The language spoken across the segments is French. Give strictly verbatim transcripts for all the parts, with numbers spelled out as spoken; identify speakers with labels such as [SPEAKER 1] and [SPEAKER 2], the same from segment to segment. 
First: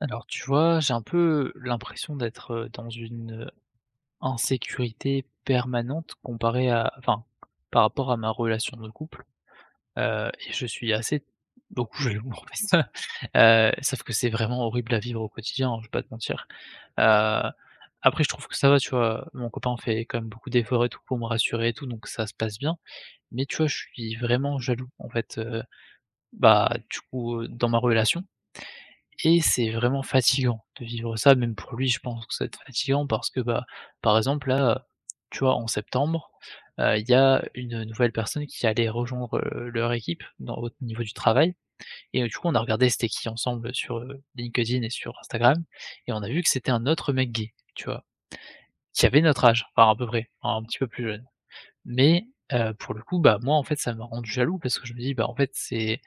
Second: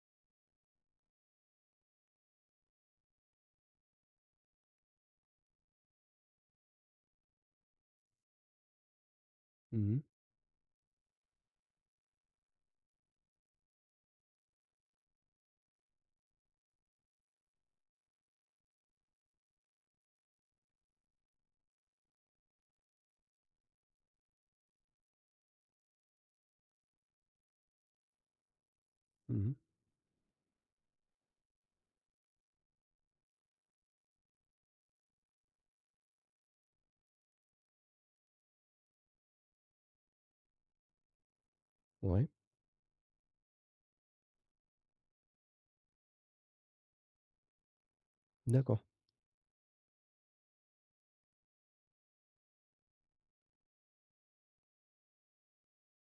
[SPEAKER 1] Alors tu vois, j'ai un peu l'impression d'être, heu, dans une, insécurité permanente comparée à enfin, par rapport à ma relation de couple,
[SPEAKER 2] Mmh mh.
[SPEAKER 1] heu et je suis assez beaucoup jaloux en fait. Heu, sauf que c'est vraiment horrible à vivre au quotidien, hein, je vais pas te mentir. Heu, Après je trouve que ça va, tu vois? Mon copain fait quand même beaucoup d'efforts et tout pour me rassurer et tout, donc ça se passe bien. Mais tu vois, je suis vraiment jaloux en fait, heu, bah, du coup, heu, dans ma relation
[SPEAKER 2] Mmh
[SPEAKER 1] et
[SPEAKER 2] mh.
[SPEAKER 1] c'est vraiment fatigant de vivre ça, même pour lui, je pense que ça va être fatigant parce que, bah, par exemple, là, tu vois, en septembre, heu, il y a une nouvelle personne qui allait rejoindre, heu, leur équipe dans au niveau du travail et euh,
[SPEAKER 2] Ouais,
[SPEAKER 1] du coup, on a regardé c'était qui ensemble sur, heu, LinkedIn et sur Instagram et on a vu que c'était un autre mec gay, tu vois?
[SPEAKER 2] d'accord.
[SPEAKER 1] Qui avait notre âge, enfin à peu près, un petit peu plus jeune. Mais heu, pour le coup, bah, moi, en fait, ça m'a rendu jaloux parce que je me dis: «Bah, en fait, c'est,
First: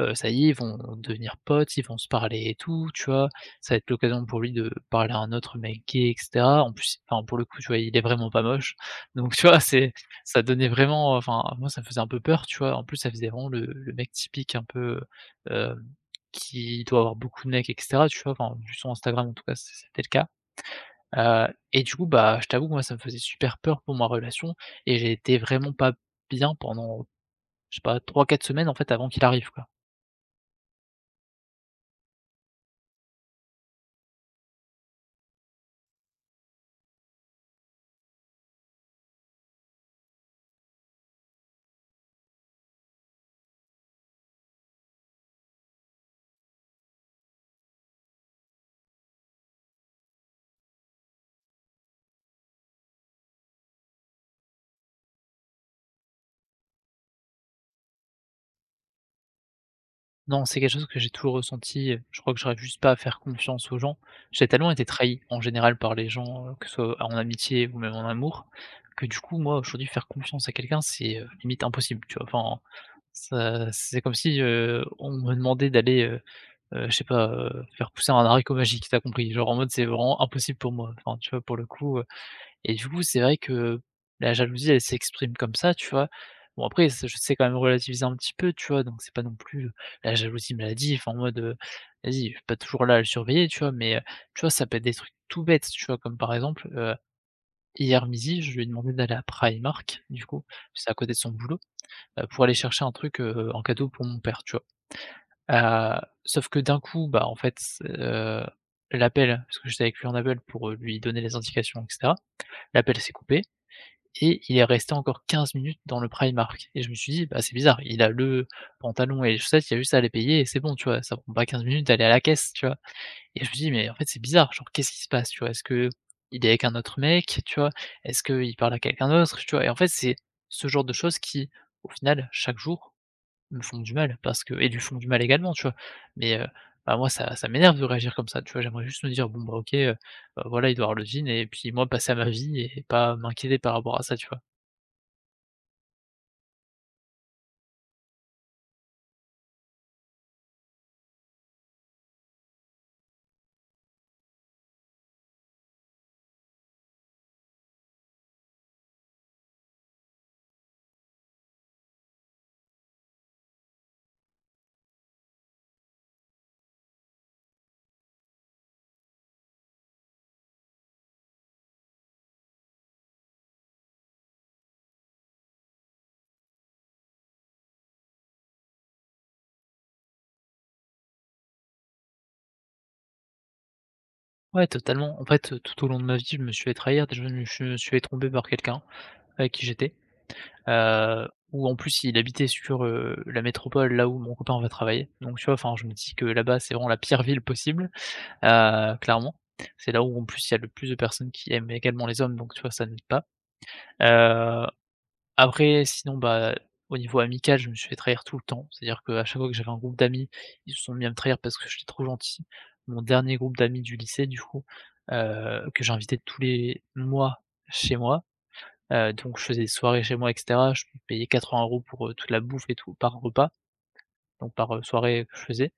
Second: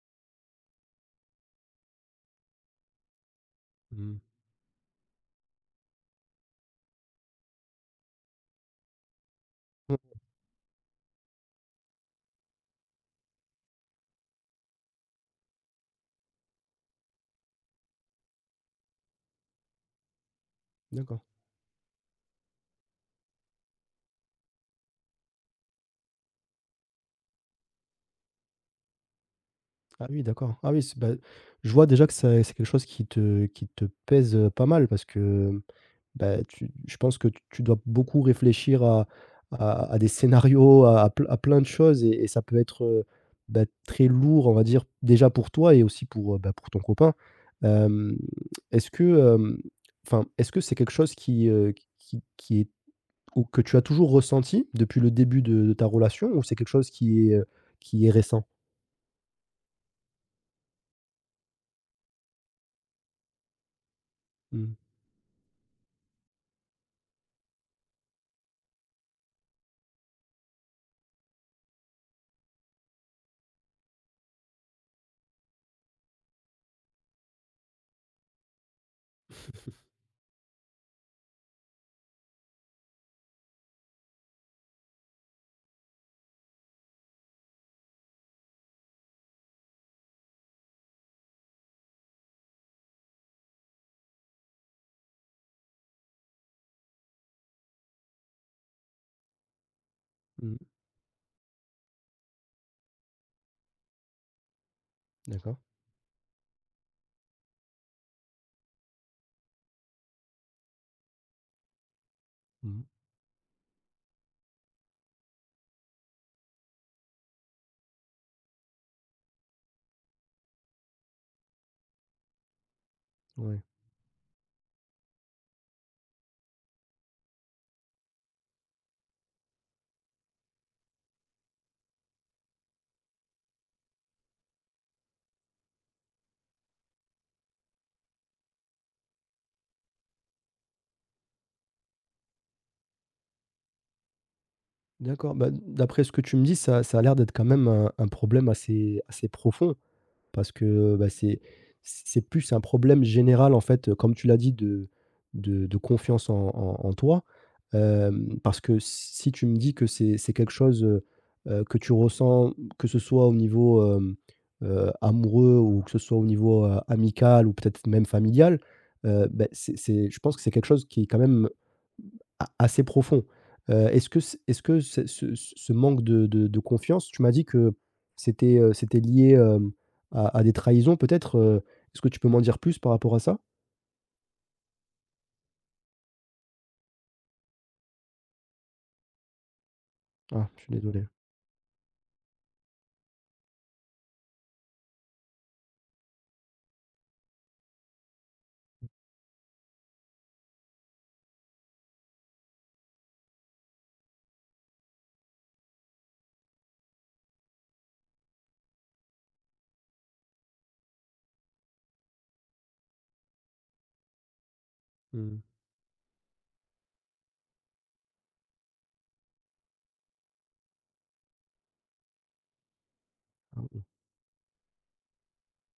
[SPEAKER 1] heu, ça y est, ils vont devenir potes, ils vont se parler et tout», tu vois? Ça va être
[SPEAKER 2] Mmh.
[SPEAKER 1] l'occasion pour lui de parler à un autre mec gay et cetera. En plus, enfin, pour le coup, tu vois, il est vraiment pas moche. Donc tu vois, c'est
[SPEAKER 2] Mmh.
[SPEAKER 1] ça donnait vraiment enfin, moi, ça me faisait un peu peur, tu vois? En plus, ça faisait vraiment le le mec typique un peu, heu, qui doit avoir beaucoup de mecs et cetera, tu vois? Enfin, vu son Instagram, en tout cas, c'était le cas.
[SPEAKER 2] D'accord.
[SPEAKER 1] Heu et du coup, bah, je t'avoue que moi, ça me faisait super peur pour ma relation et j'ai été vraiment pas bien pendant, je sais pas, trois, quatre semaines, en fait, avant qu'il arrive, quoi.
[SPEAKER 2] Ah oui, d'accord. Ah oui, c'est bah, je vois déjà que ça c'est quelque chose qui te qui te pèse, heu, pas mal parce que, bah, tu je pense que tu dois beaucoup réfléchir à à à des scénarios, à à ple à plein de choses et et ça peut être, heu, bah, très lourd, on va dire, déjà pour toi et aussi pour, heu, bah, pour ton copain. Hem, est-ce que, hem, Enfin, est-ce que c'est quelque chose qui, heu, qui qui est ou que tu as toujours ressenti depuis le début de de ta relation ou c'est quelque chose qui est, heu, qui est récent?
[SPEAKER 1] Non, c'est quelque chose que j'ai toujours ressenti, heu, je crois que j'arrive juste pas à faire confiance aux gens. J'ai tellement
[SPEAKER 2] Mmh.
[SPEAKER 1] été trahi, en général, par les gens, heu, que ce soit en amitié ou même en amour, que du coup, moi, aujourd'hui, faire confiance à quelqu'un, c'est, heu, limite impossible, tu vois? Enfin, ça c'est comme si, heu, on me demandait d'aller, heu, je sais pas, heu, faire pousser un haricot magique, t'as compris? Genre en mode c'est vraiment impossible pour moi, enfin, tu vois? Pour le coup, heu et du coup, c'est vrai que la jalousie, elle s'exprime comme ça, tu vois? Bon après c'est je sais quand même relativiser un petit peu, tu vois? Donc c'est pas non plus, euh, la jalousie maladif, enfin en mode, heu, vas-y, je suis pas toujours là à le surveiller, tu vois? Mais, heu, tu vois, ça peut être des trucs tout bêtes, tu vois? Comme par exemple, heu, hier midi, je lui ai demandé d'aller à Primark, du coup,
[SPEAKER 2] Mmh.
[SPEAKER 1] c'est à côté de son boulot, heu, pour aller chercher un truc, heu, en cadeau pour mon père, tu vois?
[SPEAKER 2] D'accord.
[SPEAKER 1] Heu, sauf que d'un coup, bah, en fait, c l'appel parce que j'étais avec lui en appel pour, heu, lui donner les indications et cetera.
[SPEAKER 2] Mmh.
[SPEAKER 1] L'appel s'est coupé et il est resté encore quinze minutes dans le Primark et je me suis dit: «Bah, c'est bizarre, il a le pantalon et les chaussettes, il y a juste à les payer et c'est bon», tu vois? Ça prend pas quinze minutes d'aller à la caisse, tu vois? Et je me
[SPEAKER 2] Ouais.
[SPEAKER 1] dis: «Mais en fait, c'est bizarre, genre qu'est-ce qui se passe?» tu vois? Est-ce que il est avec un autre mec, tu vois? Est-ce qu'il parle à quelqu'un d'autre, tu vois? Et en fait, c'est ce genre de choses qui, au final, chaque jour me font du mal parce que et lui font du mal également, tu vois? Mais, heu, bah, moi ça ça m'énerve de réagir comme ça, tu vois? J'aimerais juste me dire: «Bon, bah, OK, heu, bah, voilà, il doit avoir le jean» et puis moi passer à ma vie et pas m'inquiéter par rapport à ça, tu vois?
[SPEAKER 2] D'accord, bah, d'après ce que tu me dis, ça ça a l'air d'être quand même un un problème assez assez profond. Parce que, bah, c'est c'est plus un problème général, en fait, comme tu l'as dit, de de de confiance en en en toi. Hem, parce que si si tu me dis que c'est c'est quelque chose, heu heu, que tu ressens, que ce soit au niveau, hem, heu, amoureux ou que ce soit au niveau, heu, amical ou peut-être même familial, heu, beh, c'est c'est je pense que c'est quelque chose qui est quand même a assez profond. Heu, est-ce que c est-ce que ce ce ce manque de de de confiance, tu m'as dit que c'était, heu, c'était lié, hem, à à des trahisons peut-être, heu, est-ce que tu peux m'en dire plus par rapport à ça?
[SPEAKER 1] Ouais, totalement. En fait, heu, tout au long de ma vie, je me suis fait trahir. Déjà, je me je me suis fait tromper par quelqu'un avec qui j'étais,
[SPEAKER 2] Ah, je suis désolé.
[SPEAKER 1] heu, où en plus il habitait sur, heu, la métropole là où mon copain va travailler. Donc tu vois, enfin, je me dis que là-bas, c'est vraiment la pire ville possible, heu, clairement. C'est là où en plus il y a le plus de personnes qui aiment également les hommes, donc tu vois, ça n'aide pas. heu Après, sinon, bah, au niveau amical, je me suis fait trahir tout le temps. C'est-à-dire qu'à chaque fois que j'avais un groupe d'amis, ils se sont mis à me trahir parce que j'étais trop gentil. Mon dernier groupe d'amis du lycée, du coup,
[SPEAKER 2] Mmh.
[SPEAKER 1] heu, que j'invitais tous les mois chez moi, heu, donc je faisais des soirées chez moi et cetera. Je payais quatre-vingts euros pour, heu, toute la bouffe et tout, par repas,
[SPEAKER 2] Ah oui.
[SPEAKER 1] donc par, heu, soirée que je faisais.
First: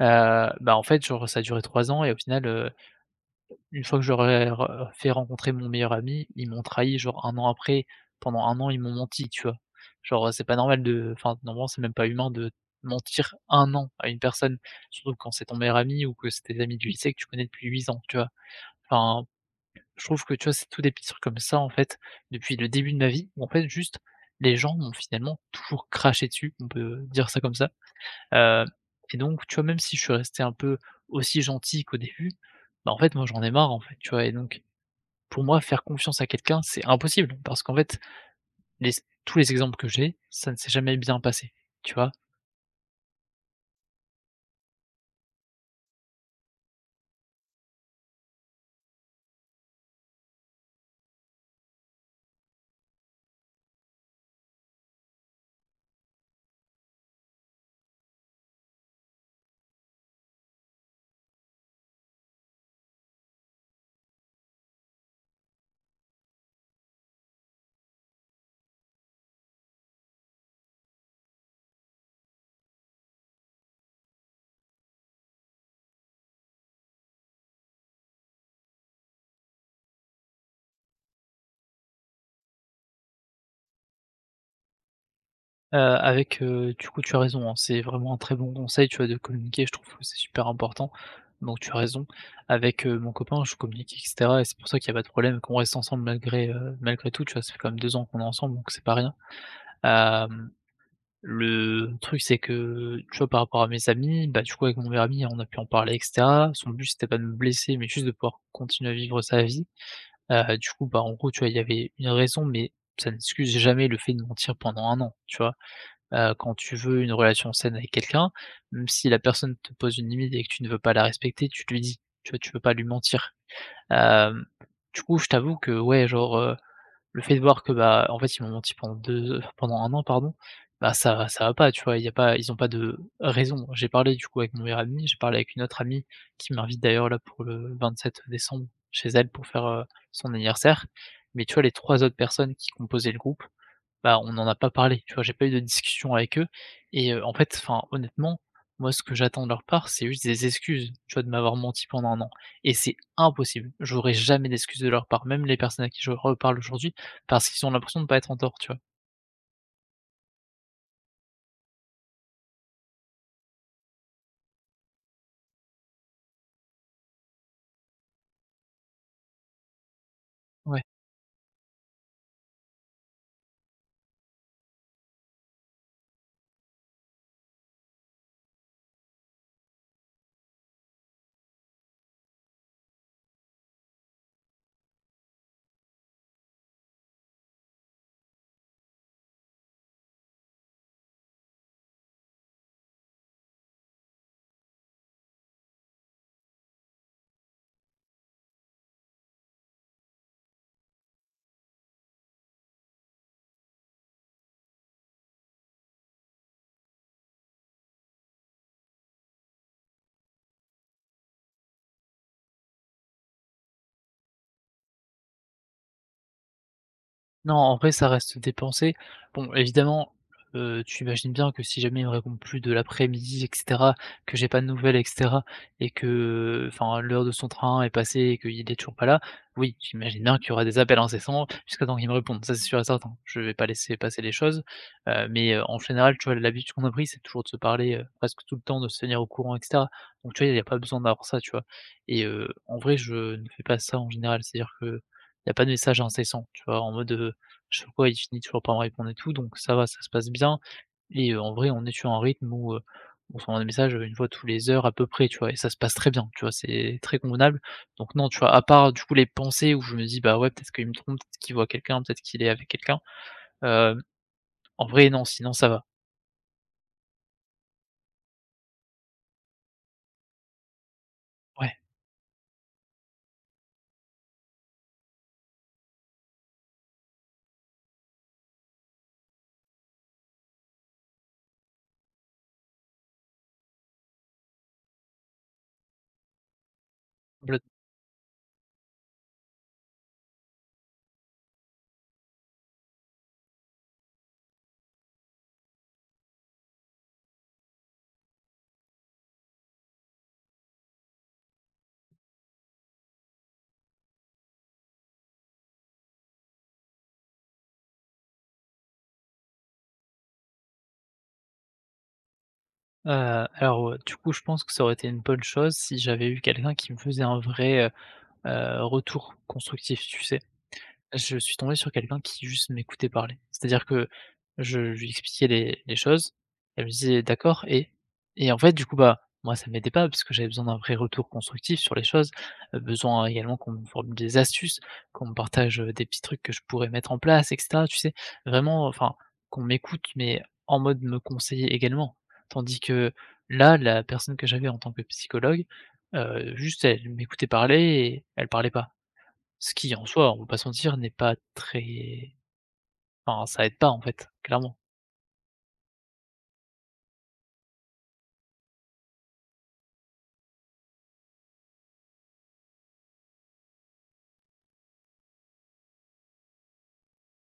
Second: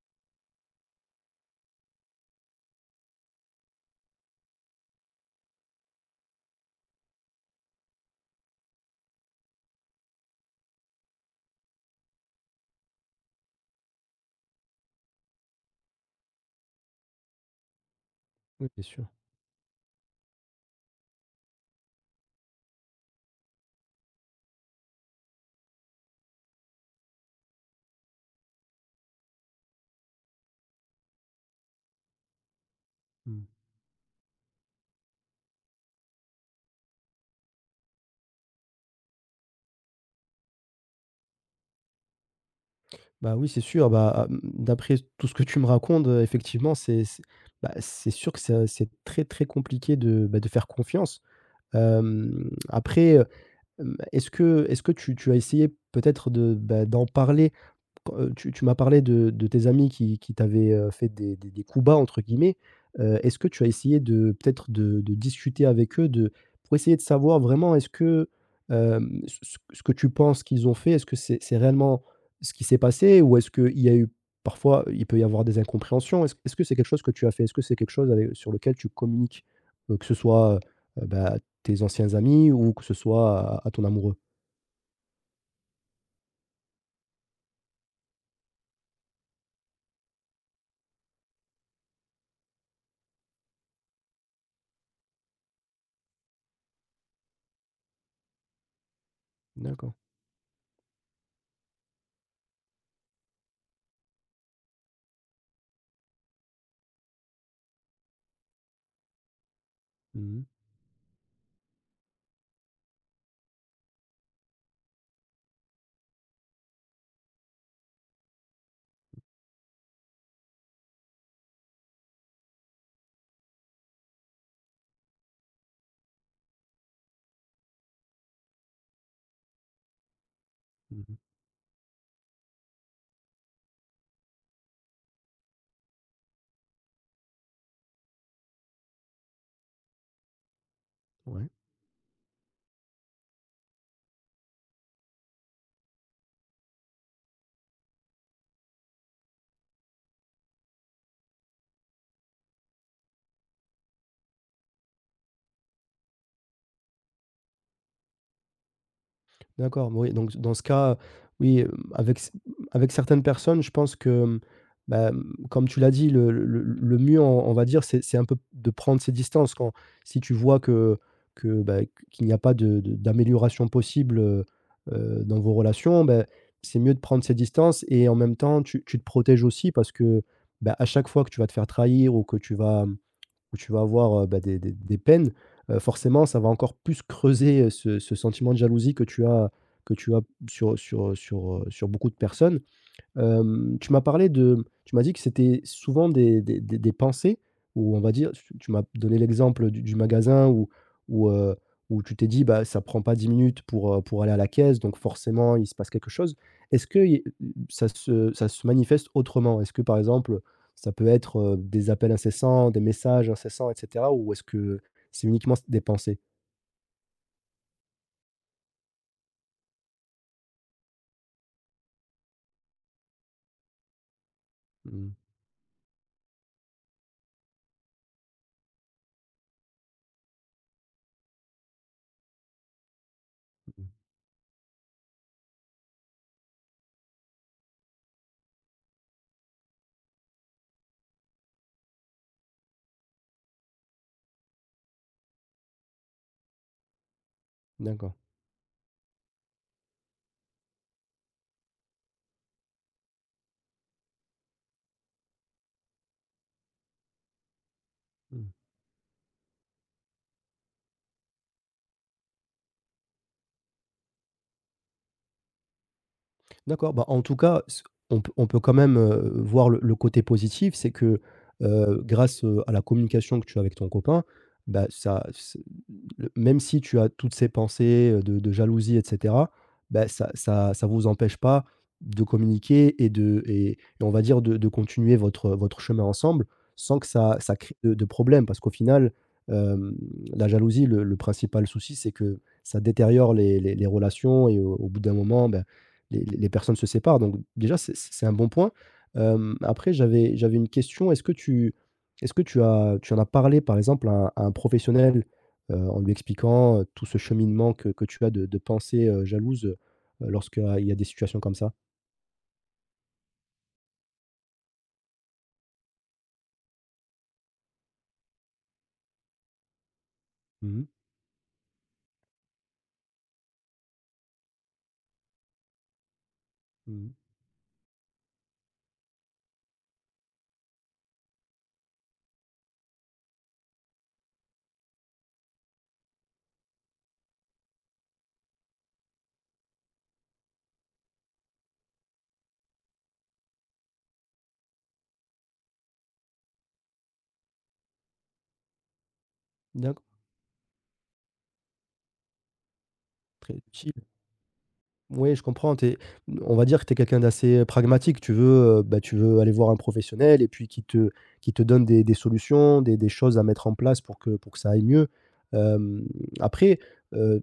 [SPEAKER 1] Heu, bah, en fait, genre, ça a duré trois ans et au final, heu une fois que j'aurais re fait rencontrer mon meilleur ami, ils m'ont trahi genre un an après. Pendant un an, ils m'ont menti, tu vois? Genre, c'est pas normal de enfin, normalement, c'est même pas humain de mentir un an à une personne, surtout quand c'est ton meilleur ami ou que c'est tes amis du lycée que tu connais depuis huit ans, tu vois?
[SPEAKER 2] Oui, bien sûr.
[SPEAKER 1] Enfin, je trouve que, tu vois, c'est tout des petits trucs comme ça, en fait, depuis le début de ma vie où, en fait, juste, les gens m'ont finalement toujours craché dessus, on peut dire ça comme ça, heu et donc, tu vois, même si je suis resté un peu aussi gentil qu'au début, bah, en fait, moi, j'en
[SPEAKER 2] Mmh.
[SPEAKER 1] ai marre, en fait, tu vois? Et donc pour moi, faire confiance à quelqu'un, c'est impossible parce qu'en fait, les tous les exemples que j'ai, ça ne s'est jamais bien passé, tu vois?
[SPEAKER 2] Bah, oui, c'est sûr, bah, hem, d'après tout ce que tu me racontes, heu, effectivement, c'est c'est bah, c'est sûr que ça c'est très, très compliqué de, bah, de faire confiance. Hem, après, heu, hem, est-ce que est-ce que tu tu as essayé peut-être de, bah, d'en parler. Quand, heu, tu tu m'as parlé de de tes amis qui qui t'avaient, heu, fait des des des coups bas entre guillemets. Heu, est-ce que tu as essayé de peut-être de de discuter avec eux de pour essayer de savoir vraiment est-ce que, hem, ce ce ce que tu penses qu'ils ont fait, est-ce que c'est c'est réellement ce qui s'est passé? Ou est-ce qu'il y a eu parfois, il peut y avoir des incompréhensions? Est-ce est-ce que c'est quelque chose que tu as fait? Est-ce que c'est quelque chose avec sur lequel tu communiques? Heu, que ce soit, heu, bah, tes anciens amis ou que ce soit à à ton amoureux?
[SPEAKER 1] Heu, avec, heu, du coup, tu as raison, hein, c'est vraiment un très bon conseil, tu vois, de communiquer, je trouve que c'est super important, donc tu as raison. Avec, heu, mon copain, je communique et cetera et c'est pour ça qu'il n'y a pas de problème, qu'on reste ensemble malgré, heu, malgré tout, tu vois? Ça fait quand même deux ans qu'on est ensemble, donc c'est pas rien.
[SPEAKER 2] D'accord.
[SPEAKER 1] Hem, le truc, c'est que, tu vois, par rapport à mes amis, bah, du coup, avec mon meilleur ami, on a pu en parler et cetera. Son but, c'était pas de me blesser, mais juste de pouvoir continuer à vivre sa vie.
[SPEAKER 2] Mmh
[SPEAKER 1] Heu,
[SPEAKER 2] mh.
[SPEAKER 1] du coup, bah, en gros, tu vois, il y avait une raison, mais ça n'excuse jamais le fait de mentir pendant un an, tu vois? Heu, quand tu veux une relation saine avec quelqu'un, même si la personne te pose une limite et que tu ne veux pas la respecter, tu lui dis, tu vois? Tu peux pas lui mentir. Hem, du coup, je t'avoue que ouais, genre, le fait de voir que, bah, en fait, ils m'ont menti pendant deux pendant un an, pardon, bah,
[SPEAKER 2] Mmh.
[SPEAKER 1] ça ça va pas, tu vois? Il y a pas ils ont pas de raison. J'ai parlé, du coup, avec mon meilleur ami, j'ai parlé avec une autre amie qui m'invite d'ailleurs là pour le vingt-sept décembre chez elle pour faire, heu, son anniversaire. Mais
[SPEAKER 2] Ouais.
[SPEAKER 1] tu vois, les trois autres personnes qui composaient le groupe, bah, on n'en a pas parlé, tu vois? J'ai pas eu de discussion avec eux et heu, en fait, enfin, honnêtement, moi, ce que j'attends de leur part, c'est juste des excuses, tu vois? De m'avoir menti pendant un an et c'est impossible. J'aurai jamais d'excuses de leur part, même les personnes à qui je reparle aujourd'hui, parce qu'ils ont l'impression de pas être en tort, tu vois?
[SPEAKER 2] D'accord, oui, donc dans ce cas, oui, hem, avec c avec certaines personnes, je pense que, bah, comme tu l'as dit, le le le le mieux, on on va dire, c'est c'est un peu de prendre ses distances quand si tu vois
[SPEAKER 1] Ouais.
[SPEAKER 2] que que, bah, qu'il n'y a pas de de d'amélioration possible, heu heu, dans vos relations, bah, c'est mieux de prendre ses distances et en même temps, tu tu te protèges aussi parce que, bah, à chaque fois que tu vas te faire trahir ou que tu vas où tu vas avoir, heu, bah, des des des peines, heu, forcément, ça va encore plus creuser, heu, ce ce sentiment de jalousie que tu as que tu as sur sur, sur, heu, sur beaucoup de personnes. Hem, tu m'as parlé de tu m'as dit que c'était souvent des des des des pensées ou on va dire tu tu m'as donné l'exemple du du magasin où où, heu, où tu t'es dit: «Bah, ça prend pas dix minutes pour, heu, pour aller à la caisse, donc forcément il se passe quelque chose». Est-ce que il ça se ça se manifeste autrement? Est-ce que par exemple, ça peut être, heu, des appels incessants, des messages incessants et cetera? Ou est-ce que c'est uniquement des pensées?
[SPEAKER 1] Non, en vrai, ça reste des pensées. Bon, évidemment, heu, tu imagines bien que si jamais il me répond plus de l'après-midi et cetera, que j'ai pas de
[SPEAKER 2] Mmh
[SPEAKER 1] nouvelles et
[SPEAKER 2] mh.
[SPEAKER 1] cetera et que, enfin, l'heure de son train est passée et qu'il est toujours pas là, oui, j'imagine bien qu'il y aura des appels incessants jusqu'à temps qu'il me réponde. Ça, c'est sûr et certain. Je vais pas laisser passer les choses, heu, mais, heu, en général, tu vois, l'habitude qu'on a pris, c'est toujours de se parler, heu, presque tout le temps, de se tenir au courant et cetera. Donc tu vois, il n'y a pas besoin d'avoir ça, tu vois? Et heu, en vrai, je ne fais pas ça en général, c'est-à-dire qu'il n'y a pas de message incessant, tu vois? En mode, heu je sais pas,
[SPEAKER 2] D'accord.
[SPEAKER 1] il finit toujours par me répondre et tout, donc ça va, ça se passe bien et heu, en vrai, on est sur un rythme où, heu, on s'envoie des messages, heu, une fois tous les heures à peu près, tu vois? Et ça se passe très bien, tu vois? C'est très convenable. Donc non, tu vois,
[SPEAKER 2] Mmh.
[SPEAKER 1] à part du coup les pensées où je me dis: «Bah, ouais, peut-être qu'il me trompe, peut-être qu'il voit quelqu'un, peut-être qu'il est avec quelqu'un», hem, en vrai, non, sinon ça va.
[SPEAKER 2] D'accord, bah, en tout cas, c on peut on peut quand même, heu, voir le le côté positif, c'est que,
[SPEAKER 1] Ouais,
[SPEAKER 2] heu, grâce, heu, à la communication que tu as avec ton copain, bah, ça le même si tu as toutes ces pensées, heu, de de jalousie et cetera, bah, ça ça ça vous empêche pas de communiquer et de et et on va dire de de continuer votre, votre chemin ensemble sans que ça ça
[SPEAKER 1] complètement.
[SPEAKER 2] crée de de problèmes. Parce qu'au final, hem, la jalousie, le le principal souci, c'est que ça détériore les les les relations et au au bout d'un moment, ben les les les personnes se séparent. Donc déjà, c'est c'est un bon point. Hem, après j'avais j'avais une question. Est-ce que tu est-ce que tu as tu en as parlé par exemple à un à un professionnel, heu, en lui expliquant, heu, tout ce cheminement que que tu as de de pensées, heu, jalouses, heu, y a des situations comme ça.
[SPEAKER 1] Heu, alors, heu, du coup, je pense que ça aurait été une bonne chose si j'avais eu quelqu'un qui me faisait un vrai, heu heu, retour constructif, tu sais?
[SPEAKER 2] Mmh mh.
[SPEAKER 1] Je suis tombé sur quelqu'un qui juste m'écoutait parler. C'est-à-dire que je lui expliquais les les choses, elle me
[SPEAKER 2] Mmh.
[SPEAKER 1] disait: «D'accord et?» et en fait, du coup, bah, moi, ça m'aidait pas parce que j'avais besoin d'un vrai retour constructif sur les choses, heu, besoin également qu'on me forme des astuces, qu'on me partage, heu, des petits trucs que je pourrais mettre en place et cetera, tu sais? Vraiment, enfin, qu'on m'écoute, mais en mode me conseiller également. Tandis que là, la personne que j'avais en tant que psychologue, heu, juste elle m'écoutait parler et elle parlait pas. Ce qui
[SPEAKER 2] D'accord,
[SPEAKER 1] en soi, on va pas se mentir, n'est pas très enfin
[SPEAKER 2] très
[SPEAKER 1] ça aide pas
[SPEAKER 2] utile.
[SPEAKER 1] en fait, clairement.
[SPEAKER 2] Oui, je comprends, tu on va dire que tu es quelqu'un d'assez pragmatique. Tu veux, heu, bah, tu veux aller voir un professionnel et puis qui te qui te donne des des solutions, des des choses à mettre en place pour que pour que ça aille mieux. Hem, Après, heu,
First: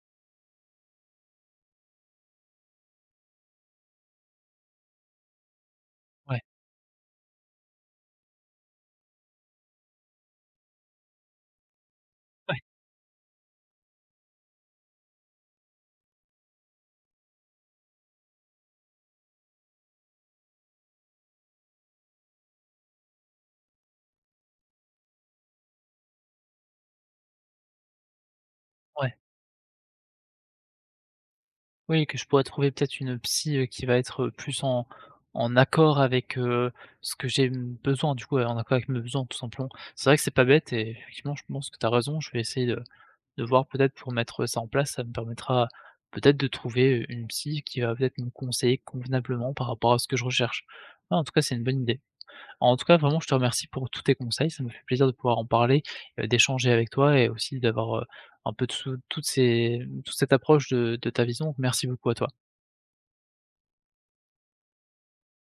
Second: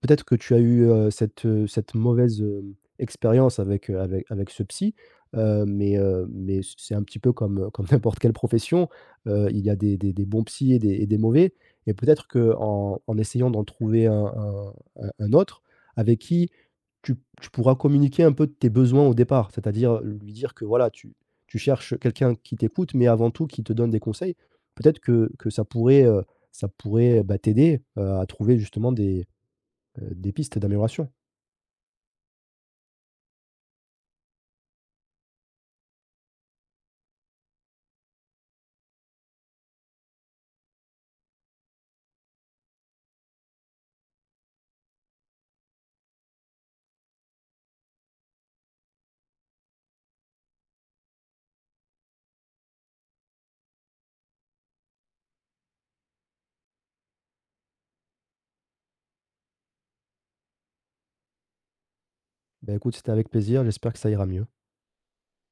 [SPEAKER 2] peut-être que tu as eu, heu, cette, heu, cette mauvaise, hem, expérience avec, heu, avec avec ce psy, heu, mais, heu,
[SPEAKER 1] Ouais,
[SPEAKER 2] mais c'est un petit peu comme, comme, n'importe quelle profession. Heu, il y a des des des bons psys et des et des mauvais et peut-être
[SPEAKER 1] ouais,
[SPEAKER 2] qu'en en en essayant d'en trouver un un un un autre avec qui tu tu pourras communiquer un peu de tes besoins au départ, c'est-à-dire euh, lui dire que voilà, tu tu cherches quelqu'un qui t'écoute, mais avant tout qui te donne des conseils. Peut-être que que ça pourrait, heu, ça pourrait, bah, t'aider, heu, à trouver justement
[SPEAKER 1] ouais.
[SPEAKER 2] des, heu, des pistes d'amélioration.
[SPEAKER 1] Oui, que je pourrais trouver peut-être une psy, heu, qui va être, heu, plus en en accord avec, heu, ce que j'ai m besoin du coup, ouais, en accord avec mes besoins tout simplement. C'est vrai que c'est pas bête et effectivement je pense que tu as raison, je vais essayer de de voir peut-être pour mettre, heu, ça en place, ça me permettra peut-être de trouver, heu, une psy qui va peut-être me conseiller convenablement par rapport à ce que je recherche. Ah en tout cas, c'est une bonne idée. En tout cas, vraiment, je te remercie pour tous tes conseils. Ça me fait plaisir de pouvoir en parler, heu, d'échanger avec toi et aussi d'avoir, heu, un peu de sous toute ces toute cette approche de de ta vision. Merci beaucoup à toi.
[SPEAKER 2] Bah, écoute, c'était avec plaisir, j'espère que ça ira mieux.